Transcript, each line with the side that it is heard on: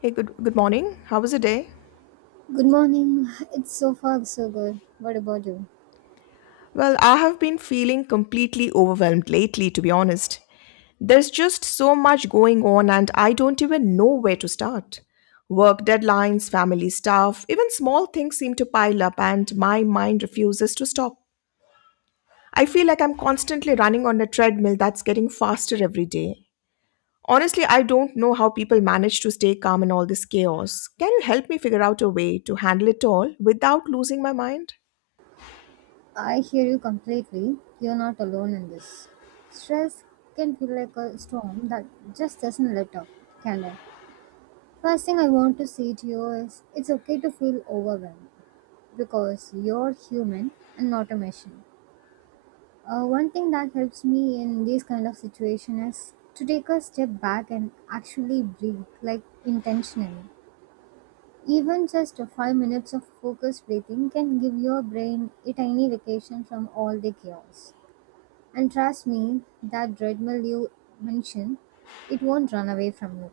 left: Hey, good morning. How was the day?
right: Good morning. It's so far so good. What about you?
left: Well, I have been feeling completely overwhelmed lately, to be honest. There's just so much going on and I don't even know where to start. Work deadlines, family stuff, even small things seem to pile up and my mind refuses to stop. I feel like I'm constantly running on a treadmill that's getting faster every day. Honestly, I don't know how people manage to stay calm in all this chaos. Can you help me figure out a way to handle it all without losing my mind?
right: I hear you completely. You're not alone in this. Stress can feel like a storm that just doesn't let up, can it? First thing I want to say to you is it's okay to feel overwhelmed because you're human and not a machine. One thing that helps me in these kind of situation is to take a step back and actually breathe, like intentionally. Even just 5 minutes of focused breathing can give your brain a tiny vacation from all the chaos. And trust me, that treadmill you mentioned, it won't run away from you.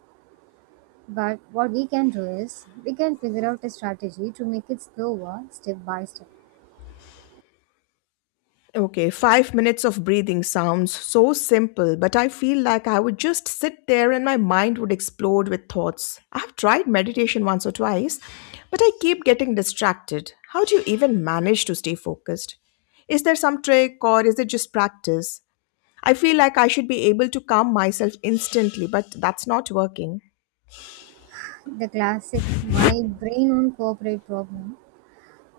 right: But what we can do is, we can figure out a strategy to make it slower step by step.
left: Okay, 5 minutes of breathing sounds so simple, but I feel like I would just sit there and my mind would explode with thoughts. I've tried meditation once or twice, but I keep getting distracted. How do you even manage to stay focused? Is there some trick or is it just practice? I feel like I should be able to calm myself instantly, but that's not working.
right: The classic my brain won't cooperate problem.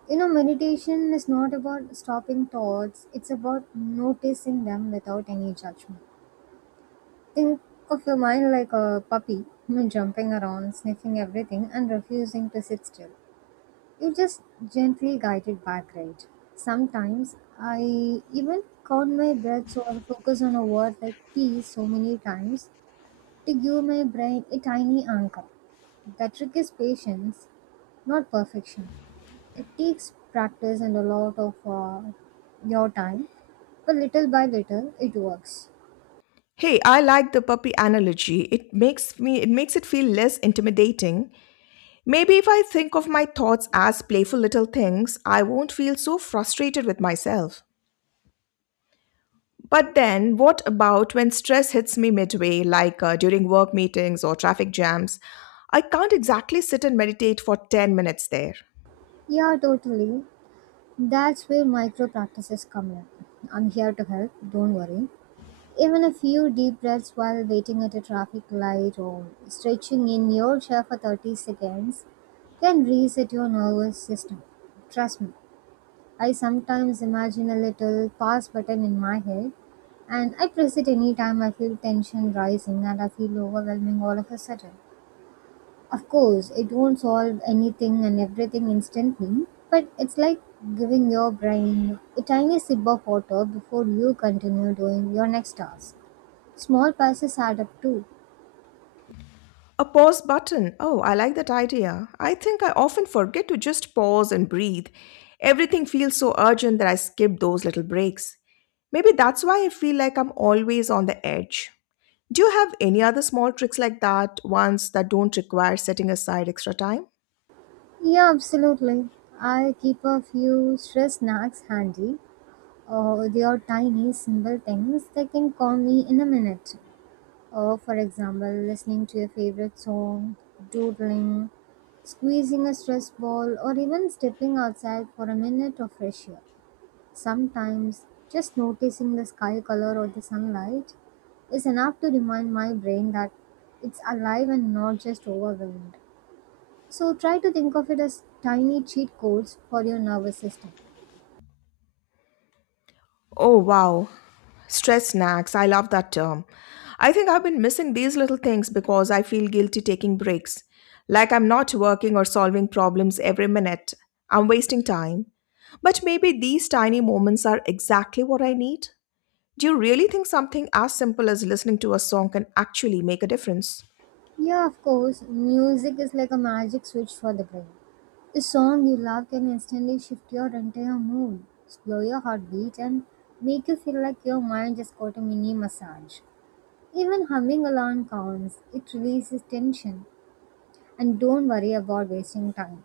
right: You know, meditation is not about stopping thoughts, it's about noticing them without any judgment. Think of your mind like a puppy, jumping around, sniffing everything, and refusing to sit still. You just gently guide it back, right? Sometimes I even count my breaths or focus on a word like peace so many times to give my brain a tiny anchor. The trick is patience, not perfection. It takes practice and a lot of your time, but little by little it works.
left: Hey, I like the puppy analogy. It makes me it makes it feel less intimidating. Maybe if I think of my thoughts as playful little things, I won't feel so frustrated with myself. But then, what about when stress hits me midway, like during work meetings or traffic jams? I can't exactly sit and meditate for 10 minutes there.
right: Yeah, totally. That's where micro practices come in. I'm here to help, don't worry. Even a few deep breaths while waiting at a traffic light or stretching in your chair for 30 seconds can reset your nervous system. Trust me, I sometimes imagine a little pause button in my head and I press it anytime I feel tension rising and I feel overwhelming all of a sudden. Of course, it won't solve anything and everything instantly, but it's like giving your brain a tiny sip of water before you continue doing your next task. Small passes add up too.
left: A pause button. Oh, I like that idea. I think I often forget to just pause and breathe. Everything feels so urgent that I skip those little breaks. Maybe that's why I feel like I'm always on the edge. Do you have any other small tricks like that, ones that don't require setting aside extra time?
right: Yeah, absolutely. I keep a few stress snacks handy. They are tiny, simple things that can calm me in a minute. For example, listening to your favorite song, doodling, squeezing a stress ball, or even stepping outside for a minute of fresh air. Sometimes just noticing the sky color or the sunlight is enough to remind my brain that it's alive and not just overwhelmed. So try to think of it as tiny cheat codes for your nervous system.
left: Oh, wow. Stress snacks. I love that term. I think I've been missing these little things because I feel guilty taking breaks. Like I'm not working or solving problems every minute. I'm wasting time. But maybe these tiny moments are exactly what I need. Do you really think something as simple as listening to a song can actually make a difference?
right: Yeah, of course, music is like a magic switch for the brain. A song you love can instantly shift your entire mood, slow your heartbeat, and make you feel like your mind just got a mini massage. Even humming along counts, it releases tension. And don't worry about wasting time.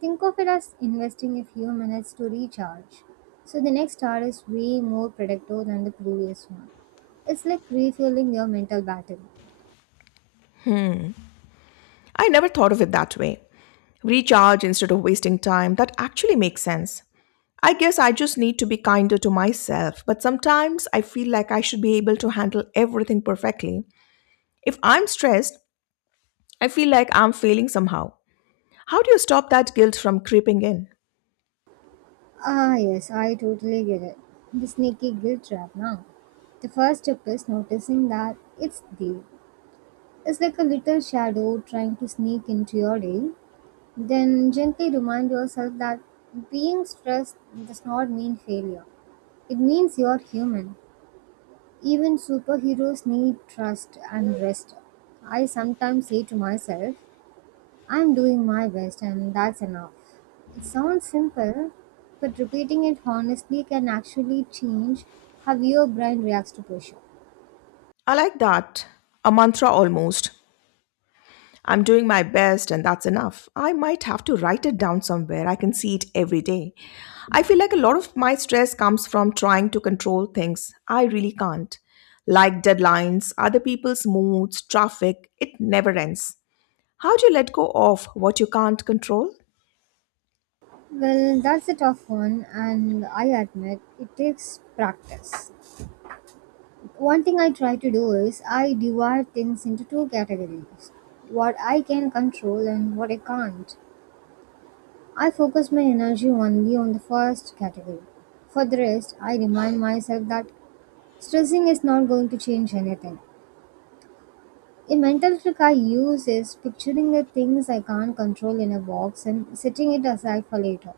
right: Think of it as investing a few minutes to recharge. So the next hour is way more productive than the previous one. It's like refueling your mental battery.
left: I never thought of it that way. Recharge instead of wasting time. That actually makes sense. I guess I just need to be kinder to myself, but sometimes I feel like I should be able to handle everything perfectly. If I'm stressed, I feel like I'm failing somehow. How do you stop that guilt from creeping in?
right: Ah, yes, I totally get it. The sneaky guilt trap now. The first step is noticing that it's there. It's like a little shadow trying to sneak into your day. Then gently remind yourself that being stressed does not mean failure. It means you're human. Even superheroes need trust and rest. I sometimes say to myself, I'm doing my best and that's enough. It sounds simple, but repeating it honestly can actually change how your brain reacts to pressure.
left: I like that. A mantra almost. I'm doing my best, and that's enough. I might have to write it down somewhere. I can see it every day. I feel like a lot of my stress comes from trying to control things I really can't, like deadlines, other people's moods, traffic. It never ends. How do you let go of what you can't control?
right: Well, that's a tough one, and I admit it takes practice. One thing I try to do is I divide things into two categories: what I can control and what I can't. I focus my energy only on the first category. For the rest, I remind myself that stressing is not going to change anything. A mental trick I use is picturing the things I can't control in a box and setting it aside for later.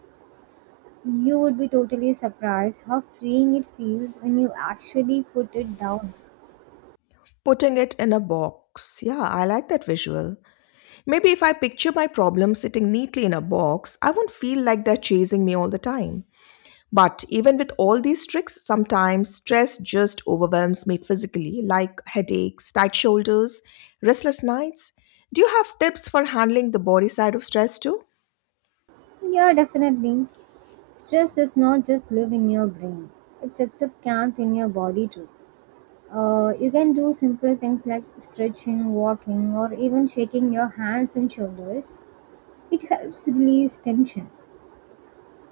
right: You would be totally surprised how freeing it feels when you actually put it down.
left: Putting it in a box. Yeah, I like that visual. Maybe if I picture my problems sitting neatly in a box, I won't feel like they're chasing me all the time. But even with all these tricks, sometimes stress just overwhelms me physically, like headaches, tight shoulders, restless nights. Do you have tips for handling the body side of stress too?
right: Yeah, definitely. Stress does not just live in your brain, it sets up camp in your body too. You can do simple things like stretching, walking, or even shaking your hands and shoulders. It helps release tension.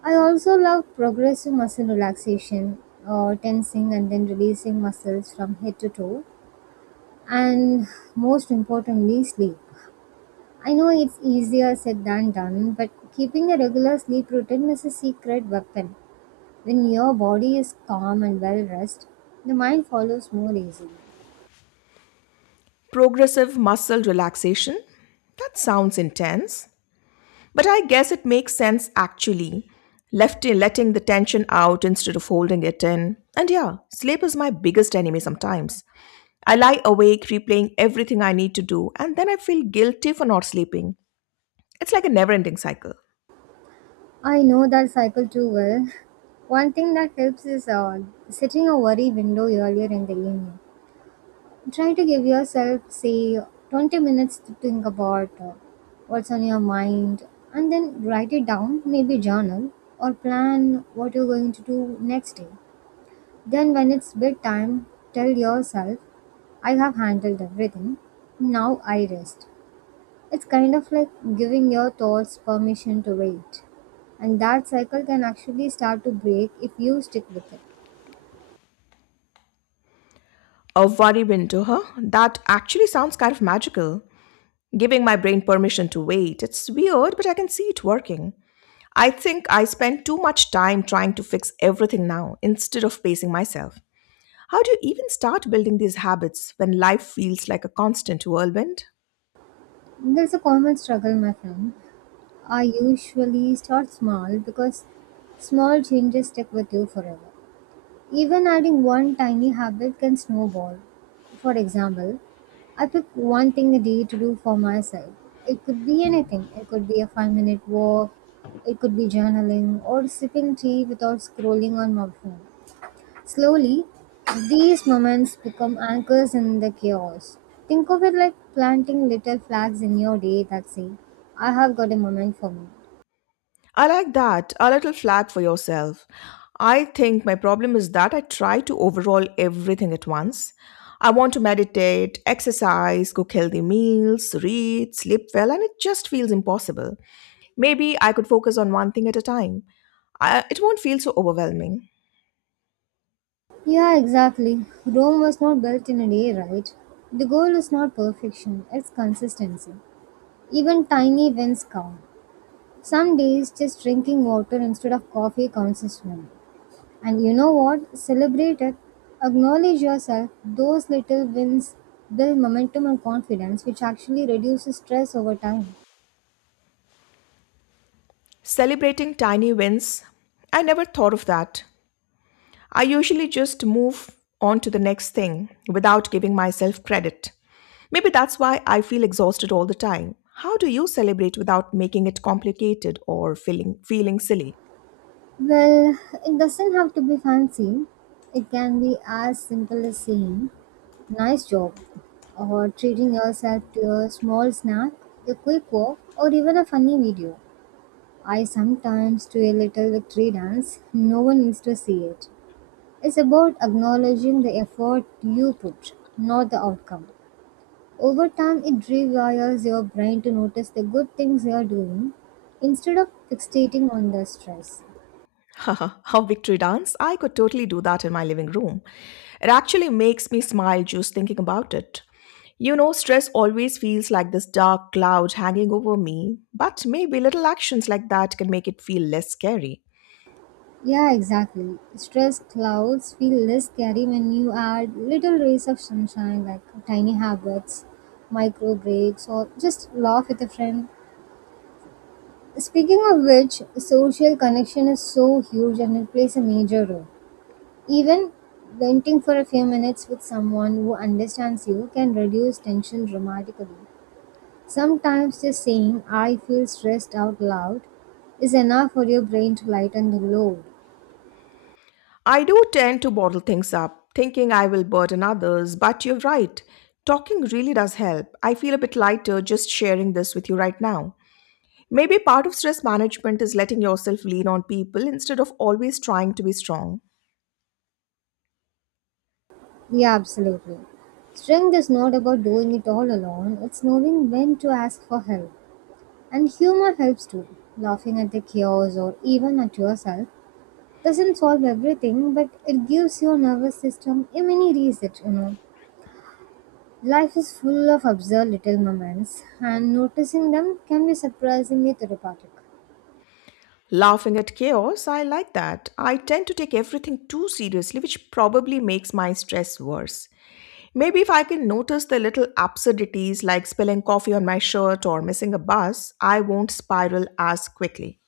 right: I also love progressive muscle relaxation, tensing and then releasing muscles from head to toe, and most importantly, sleep. I know it's easier said than done, but keeping a regular sleep routine is a secret weapon. When your body is calm and well rested, the mind follows more easily.
left: Progressive muscle relaxation? That sounds intense. But I guess it makes sense actually. Left letting the tension out instead of holding it in. And yeah, sleep is my biggest enemy sometimes. I lie awake replaying everything I need to do and then I feel guilty for not sleeping. It's like a never ending cycle.
right: I know that cycle too well. One thing that helps is setting a worry window earlier in the evening. Try to give yourself, say, 20 minutes to think about what's on your mind and then write it down, maybe journal, or plan what you're going to do next day. Then, when it's bedtime, tell yourself, I have handled everything. Now I rest. It's kind of like giving your thoughts permission to wait. And that cycle can actually start to break if you stick with it.
left: A worry win to that actually sounds kind of magical. Giving my brain permission to wait. It's weird, but I can see it working. I think I spend too much time trying to fix everything now instead of pacing myself. How do you even start building these habits when life feels like a constant whirlwind?
right: There's a common struggle, my friend. I usually start small because small changes stick with you forever. Even adding one tiny habit can snowball. For example, I pick one thing a day to do for myself. It could be anything. It could be a 5 minute walk, it could be journaling, or sipping tea without scrolling on my phone. Slowly, these moments become anchors in the chaos. Think of it like planting little flags in your day that say, I have got a moment for me.
left: I like that. A little flat for yourself. I think my problem is that I try to overhaul everything at once. I want to meditate, exercise, cook healthy meals, read, sleep well, and it just feels impossible. Maybe I could focus on one thing at a time. I, it won't feel so overwhelming.
right: Yeah, exactly. Rome was not built in a day, right? The goal is not perfection, it's consistency. Even tiny wins count. Some days, just drinking water instead of coffee counts as one. And you know what? Celebrate it. Acknowledge yourself. Those little wins build momentum and confidence, which actually reduces stress over time.
left: Celebrating tiny wins. I never thought of that. I usually just move on to the next thing without giving myself credit. Maybe that's why I feel exhausted all the time. How do you celebrate without making it complicated or feeling silly?
right: Well, it doesn't have to be fancy. It can be as simple as saying, nice job, or treating yourself to a small snack, a quick walk, or even a funny video. I sometimes do a little victory dance. No one needs to see it. It's about acknowledging the effort you put, not the outcome. Over time, it rewires your brain to notice the good things you're doing instead of fixating on the stress.
left: How victory dance? I could totally do that in my living room. It actually makes me smile just thinking about it. You know, stress always feels like this dark cloud hanging over me, but maybe little actions like that can make it feel less scary.
right: Yeah, exactly. Stress clouds feel less scary when you add little rays of sunshine like tiny habits, micro breaks, or just laugh with a friend. Speaking of which, social connection is so huge and it plays a major role. Even venting for a few minutes with someone who understands you can reduce tension dramatically. Sometimes just saying, I feel stressed out loud, is enough for your brain to lighten the load.
left: I do tend to bottle things up, thinking I will burden others, but you're right. Talking really does help. I feel a bit lighter just sharing this with you right now. Maybe part of stress management is letting yourself lean on people instead of always trying to be strong.
right: Yeah, absolutely. Strength is not about doing it all alone, it's knowing when to ask for help. And humor helps too. Laughing at the chaos or even at yourself doesn't solve everything, but it gives your nervous system a mini reset, you know. Life is full of absurd little moments, and noticing them can be surprisingly therapeutic.
left: Laughing at chaos, I like that. I tend to take everything too seriously, which probably makes my stress worse. Maybe if I can notice the little absurdities like spilling coffee on my shirt or missing a bus, I won't spiral as quickly.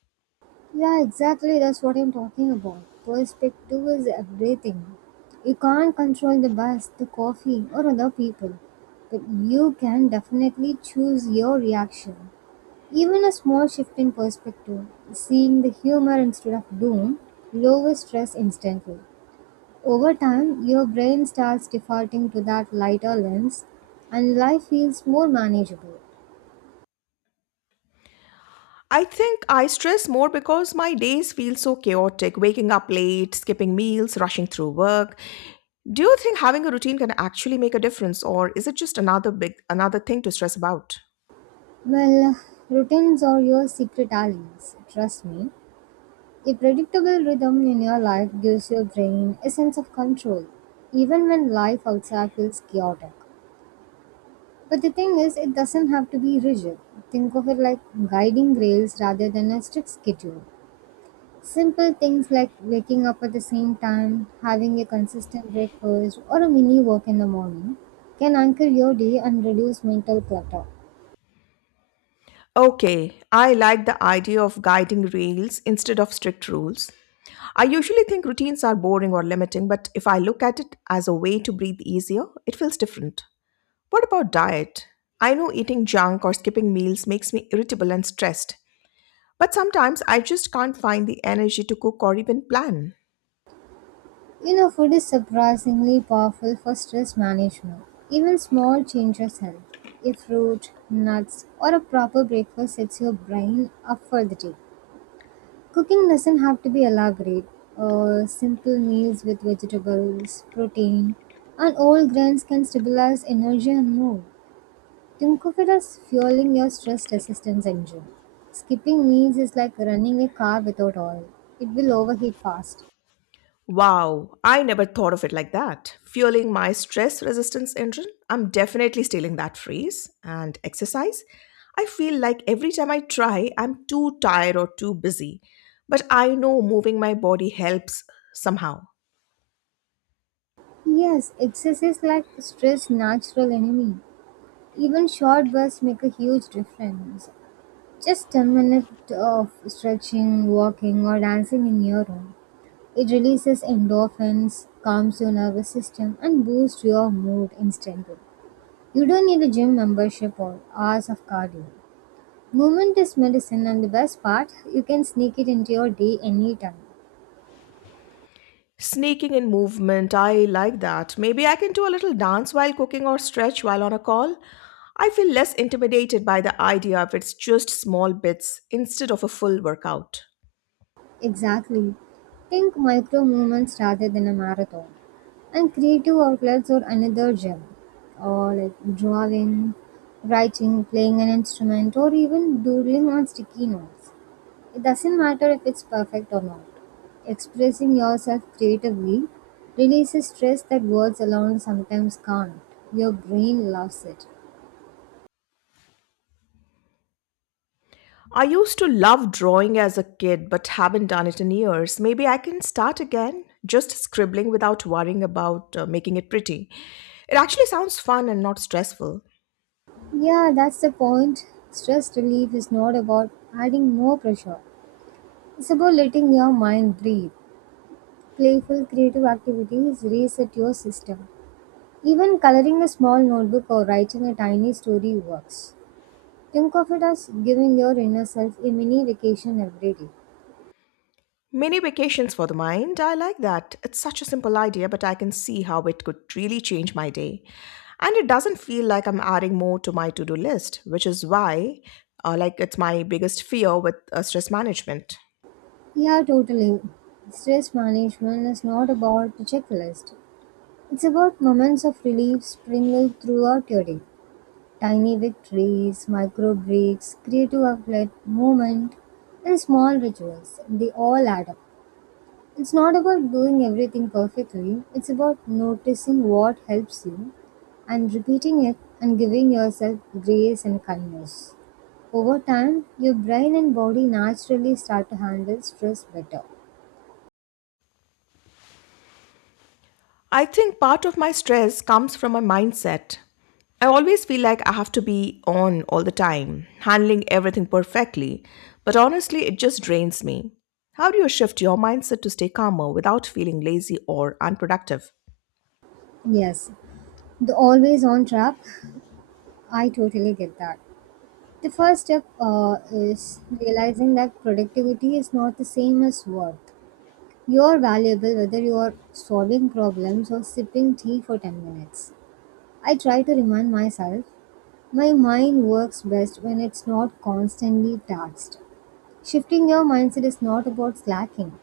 right: Yeah, exactly. That's what I'm talking about. Perspective is everything. You can't control the bus, the coffee, or other people, but you can definitely choose your reaction. Even a small shift in perspective, seeing the humor instead of doom, lowers stress instantly. Over time, your brain starts defaulting to that lighter lens, and life feels more manageable.
left: I think I stress more because my days feel so chaotic, waking up late, skipping meals, rushing through work. Do you think having a routine can actually make a difference or is it just another big another thing to stress about?
right: Well, routines are your secret allies, trust me. A predictable rhythm in your life gives your brain a sense of control, even when life outside feels chaotic. But the thing is, it doesn't have to be rigid. Think of it like guiding rails rather than a strict schedule. Simple things like waking up at the same time, having a consistent breakfast, or a mini walk in the morning can anchor your day and reduce mental clutter.
left: Okay, I like the idea of guiding rails instead of strict rules. I usually think routines are boring or limiting, but if I look at it as a way to breathe easier, it feels different. What about diet? I know eating junk or skipping meals makes me irritable and stressed. But sometimes I just can't find the energy to cook or even plan.
right: You know, food is surprisingly powerful for stress management. Even small changes help. A fruit, nuts, or a proper breakfast sets your brain up for the day. Cooking doesn't have to be elaborate. Simple meals with vegetables, protein, and whole grains can stabilize energy and mood. Think of it as fueling your stress resistance engine. Skipping meals is like running a car without oil. It will overheat fast.
left: Wow, I never thought of it like that. Fueling my stress resistance engine? I'm definitely stealing that phrase. And exercise? I feel like every time I try, I'm too tired or too busy. But I know moving my body helps somehow.
right: Yes, excesses like stress natural enemy. Even short bursts make a huge difference. Just 10 minutes of stretching, walking or dancing in your room. It releases endorphins, calms your nervous system and boosts your mood instantly. You don't need a gym membership or hours of cardio. Movement is medicine and the best part, you can sneak it into your day anytime.
left: Sneaking in movement, I like that. Maybe I can do a little dance while cooking or stretch while on a call. I feel less intimidated by the idea if it's just small bits instead of a full workout.
right: Exactly. Think micro movements rather than a marathon. And creative outlets are another gem. Or like drawing, writing, playing an instrument, or even doodling on sticky notes. It doesn't matter if it's perfect or not. Expressing yourself creatively releases stress that words alone sometimes can't. Your brain loves it.
left: I used to love drawing as a kid but haven't done it in years. Maybe I can start again, just scribbling without worrying about making it pretty. It actually sounds fun and not stressful.
right: Yeah, that's the point. Stress relief is not about adding more pressure. It's about letting your mind breathe. Playful creative activities reset your system. Even coloring a small notebook or writing a tiny story works. Think of it as giving your inner self a mini vacation every day.
left: Mini vacations for the mind. I like that. It's such a simple idea, but I can see how it could really change my day. And it doesn't feel like I'm adding more to my to do list, which is why, like, it's my biggest fear with stress management.
right: Yeah, totally. Stress management is not about a checklist. It's about moments of relief sprinkled throughout your day. Tiny victories, micro breaks, creative outlet, movement, and small rituals. They all add up. It's not about doing everything perfectly, it's about noticing what helps you and repeating it and giving yourself grace and kindness. Over time, your brain and body naturally start to handle stress better.
left: I think part of my stress comes from my mindset. I always feel like I have to be on all the time, handling everything perfectly, but honestly, it just drains me. How do you shift your mindset to stay calmer without feeling lazy or unproductive?
right: Yes, the always on trap, I totally get that. The first step is realizing that productivity is not the same as work. You are valuable whether you are solving problems or sipping tea for 10 minutes. I try to remind myself my mind works best when it's not constantly taxed. Shifting your mindset is not about slacking,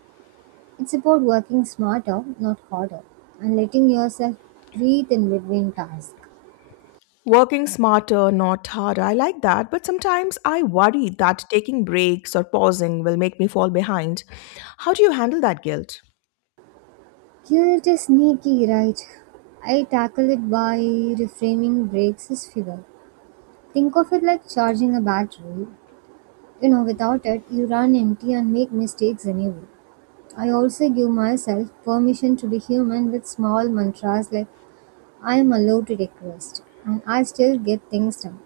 right: it's about working smarter, not harder, and letting yourself breathe in between tasks.
left: Working smarter, not harder. I like that, but sometimes I worry that taking breaks or pausing will make me fall behind. How do you handle that guilt?
right: Guilt is sneaky, right? I tackle it by reframing breaks as fuel. Think of it like charging a battery. You know without it you run empty and make mistakes anyway. I also give myself permission to be human with small mantras like I am allowed to request and I still get things done.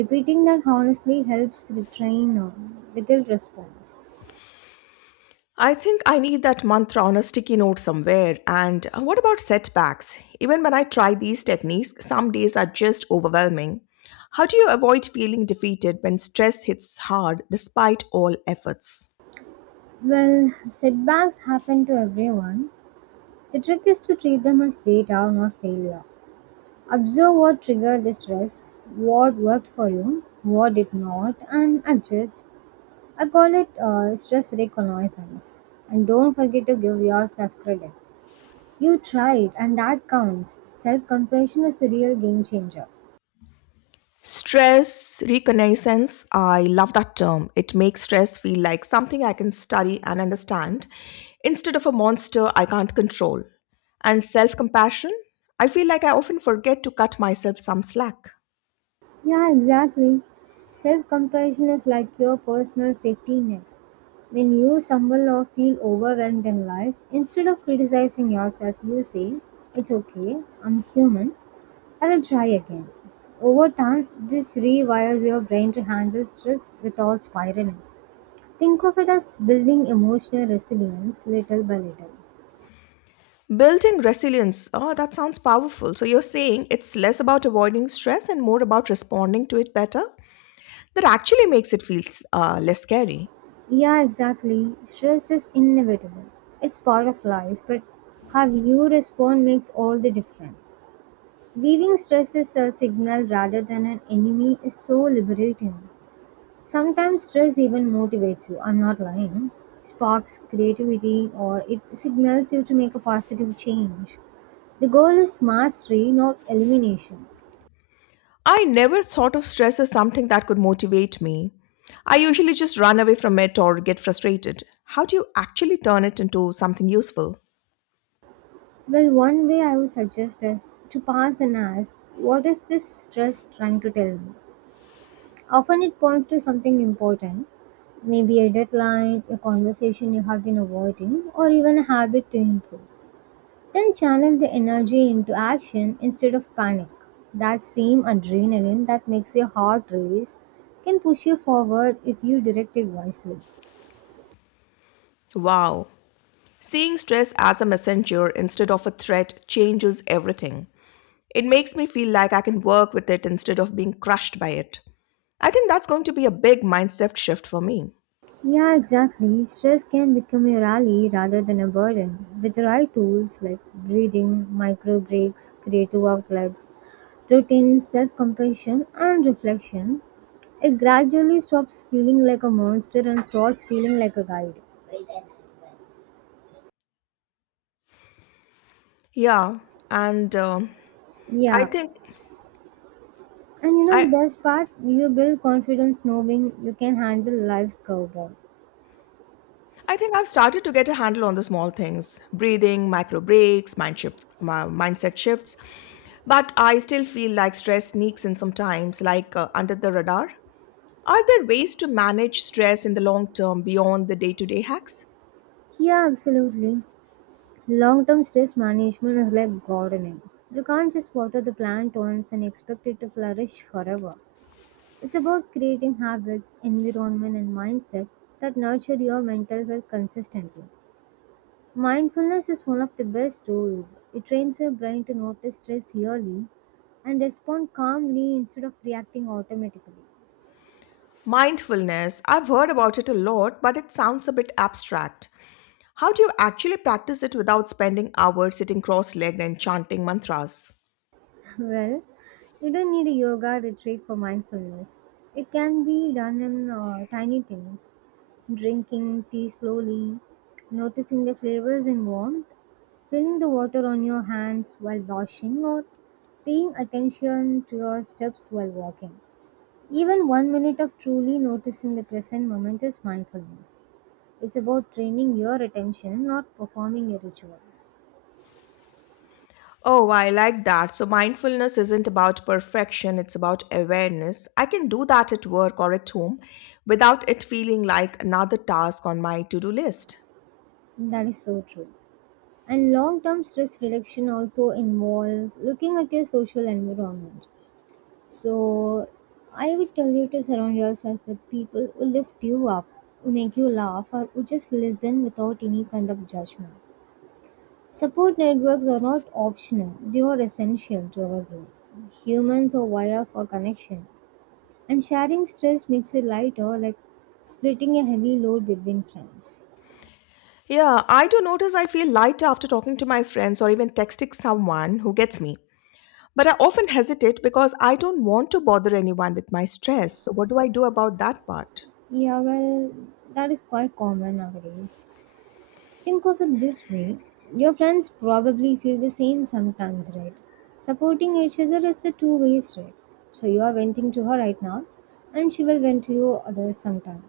right: Repeating that honestly helps retrain the guilt response.
left: I think I need that mantra on a sticky note somewhere. And what about setbacks? Even when I try these techniques, some days are just overwhelming. How do you avoid feeling defeated when stress hits hard despite all efforts?
right: Well, setbacks happen to everyone. The trick is to treat them as data, not failure. Observe what triggered the stress, what worked for you, what did not, and adjust. I call it stress reconnaissance. And don't forget to give yourself credit. You tried, and that counts. Self compassion is the real game changer.
left: Stress reconnaissance, I love that term. It makes stress feel like something I can study and understand instead of a monster I can't control. And self compassion, I feel like I often forget to cut myself some slack.
right: Yeah, exactly. Self compassion is like your personal safety net. When you stumble or feel overwhelmed in life, instead of criticizing yourself, you say, "It's okay, I'm human, I will try again." Over time, this rewires your brain to handle stress without spiraling. Think of it as building emotional resilience little by little.
left: Building resilience, oh, that sounds powerful. So you're saying it's less about avoiding stress and more about responding to it better? That actually makes it feel less scary.
right: Yeah, exactly. Stress is inevitable. It's part of life, but how you respond makes all the difference. Viewing stress as a signal rather than an enemy is so liberating. Sometimes stress even motivates you, I'm not lying, sparks creativity, or it signals you to make a positive change. The goal is mastery, not elimination.
left: I never thought of stress as something that could motivate me. I usually just run away from it or get frustrated. How do you actually turn it into something useful?
right: Well, one way I would suggest is to pause and ask, "What is this stress trying to tell me?" Often it points to something important, maybe a deadline, a conversation you have been avoiding, or even a habit to improve. Then channel the energy into action instead of panic. That same adrenaline that makes your heart race can push you forward if you direct it wisely.
left: Wow. Seeing stress as a messenger instead of a threat changes everything. It makes me feel like I can work with it instead of being crushed by it. I think that's going to be a big mindset shift for me.
right: Yeah, exactly. Stress can become your ally rather than a burden. With the right tools like breathing, micro breaks, creative outlets, routine self compassion, and reflection, it gradually stops feeling like a monster and starts feeling like a guide.
left: Yeah, and I
right: Yeah,
left: think
right: and you know
left: I,
right: the best part? You build confidence knowing you can handle life's curveball.
left: I think I've started to get a handle on the small things breathing, micro breaks, mind shift, mindset shifts. But I still feel like stress sneaks in sometimes, like under the radar. Are there ways to manage stress in the long term beyond the day to day hacks?
right: Yeah, absolutely. Long term stress management is like gardening. You can't just water the plant once and expect it to flourish forever. It's about creating habits, environment, and mindset that nurture your mental health consistently. Mindfulness is one of the best tools. It trains your brain to notice stress early and respond calmly instead of reacting automatically.
left: Mindfulness, I've heard about it a lot, but it sounds a bit abstract. How do you actually practice it without spending hours sitting cross legged and chanting mantras?
right: Well, you don't need a yoga retreat for mindfulness. It can be done in tiny things: drinking tea slowly, noticing the flavors and warmth, feeling the water on your hands while washing, or paying attention to your steps while walking. Even 1 minute of truly noticing the present moment is mindfulness. It's about training your attention, not performing a ritual.
left: Oh, I like that. So, mindfulness isn't about perfection, it's about awareness. I can do that at work or at home without it feeling like another task on my to do list.
right: That is so true. And long term stress reduction also involves looking at your social environment. So, I would tell you to surround yourself with people who lift you up, who make you laugh, or who just listen without any kind of judgment. Support networks are not optional, they are essential to our growth. Humans are wired for connection, and sharing stress makes it lighter, like splitting a heavy load between friends.
left: Yeah, I do notice I feel lighter after talking to my friends or even texting someone who gets me. But I often hesitate because I don't want to bother anyone with my stress. So, what do I do about that part?
right: Yeah, well, that is quite common nowadays. Think of it this way: your friends probably feel the same sometimes, right? Supporting each other is a two-way street. So you are venting to her right now, and she will vent to you other sometime.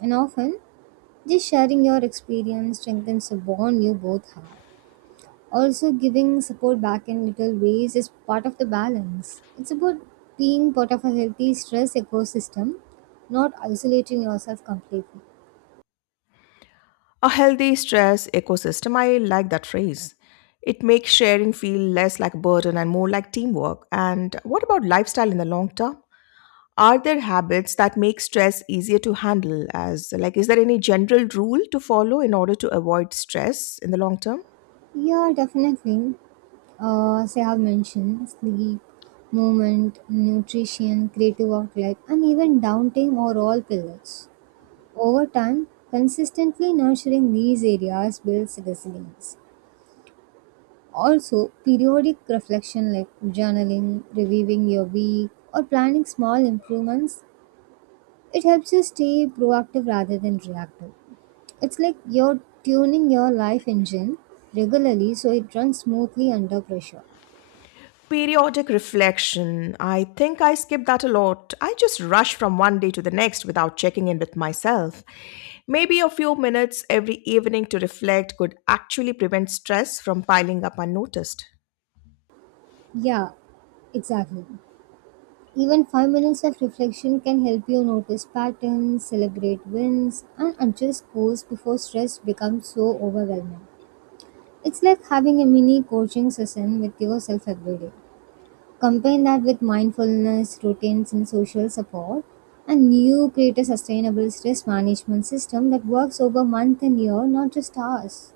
right: And often, just sharing your experience strengthens the bond you both have. Also, giving support back in little ways is part of the balance. It's about being part of a healthy stress ecosystem, not isolating yourself completely.
left: A healthy stress ecosystem, I like that phrase. It makes sharing feel less like a burden and more like teamwork. And what about lifestyle in the long term? Are there habits that make stress easier to handle as like is there any general rule to follow in order to avoid stress in the long term?
right: Yeah, definitely. As I have mentioned, sleep, movement, nutrition, creative outlet, and even downtime are all pillars. Over time, consistently nurturing these areas builds resilience. Also, periodic reflection like journaling, reviewing your week, or planning small improvements, it helps you stay proactive rather than reactive. It's like you're tuning your life engine regularly so it runs smoothly under pressure.
left: Periodic reflection. I think I skip that a lot. I just rush from one day to the next without checking in with myself. Maybe a few minutes every evening to reflect could actually prevent stress from piling up unnoticed.
right: Yeah, exactly. Even 5 minutes of reflection can help you notice patterns, celebrate wins, and adjust goals before stress becomes so overwhelming. It's like having a mini coaching session with yourself every day. Combine that with mindfulness, routines, and social support, and you create a sustainable stress management system that works over month and year, not just hours.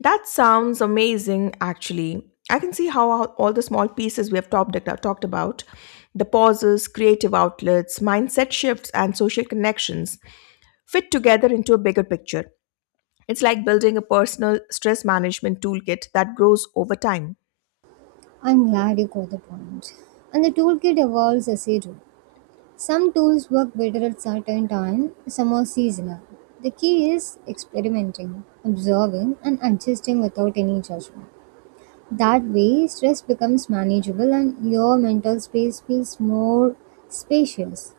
left: That sounds amazing, actually. I can see how all the small pieces we have talked, talked about the pauses, creative outlets, mindset shifts, and social connections fit together into a bigger picture. It's like building a personal stress management toolkit that grows over time.
right: I'm glad you got the point. And the toolkit evolves as you do. Some tools work better at certain times, some are seasonal. The key is experimenting, observing, and adjusting without any judgment. That way, stress becomes manageable and your mental space feels more spacious.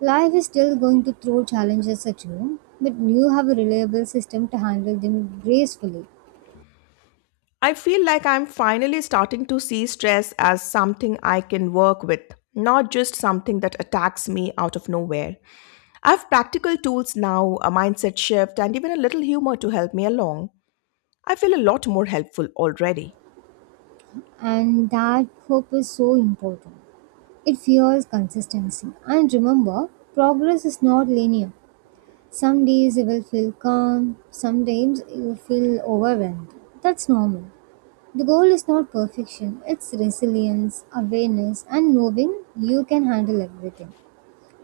right: Life is still going to throw challenges at you, but you have a reliable system to handle them gracefully.
left: I feel like I'm finally starting to see stress as something I can work with, not just something that attacks me out of nowhere. I have practical tools now, a mindset shift, and even a little humor to help me along. I feel a lot more helpful already.
right: And that hope is so important. It fuels consistency. And remember, progress is not linear. Some days you will feel calm, some days you feel overwhelmed. That's normal. The goal is not perfection, it's resilience, awareness, and knowing you can handle everything.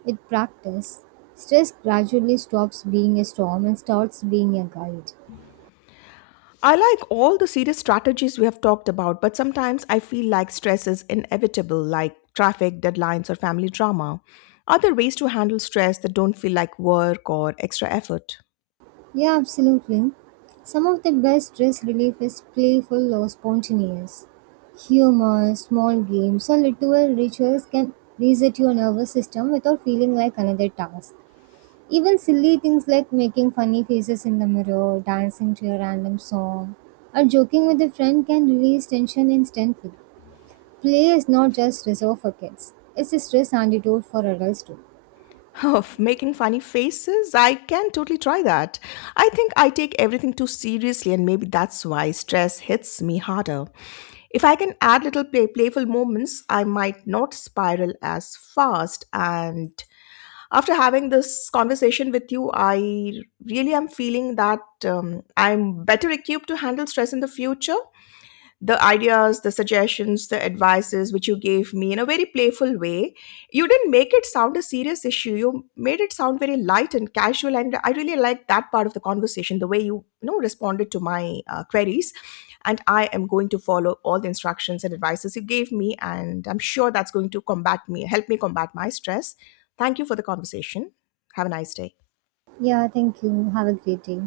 right: With practice, stress gradually stops being a storm and starts being a guide.
left: I like all the serious strategies we have talked about, but sometimes I feel like stress is inevitable, like traffic, deadlines, or family drama. Are there ways to handle stress that don't feel like work or extra effort?
right: Yeah, absolutely. Some of the best stress relief is playful or spontaneous. Humor, small games, or little rituals can reset your nervous system without feeling like another task. Even silly things like making funny faces in the mirror, dancing to a random song, or joking with a friend can release tension instantly. Play is not just reserved for kids, it's a stress antidote for adults too.
left: Of making funny faces? I can totally try that. I think I take everything too seriously, and maybe that's why stress hits me harder. If I can add little playful moments, I might not spiral as fast. And after having this conversation with you, I really am feeling that I'm better equipped to handle stress in the future. The ideas, the suggestions, the advices which you gave me in a very playful way, you didn't make it sound a serious issue. You made it sound very light and casual, and I really liked that part of the conversation, the way you, you know responded to my queries and I am going to follow all the instructions and advices you gave me. And I'm sure that's going to combat me, help me combat my stress. Thank you for the conversation. Have a nice day.
right: Yeah, thank you. Have a great day.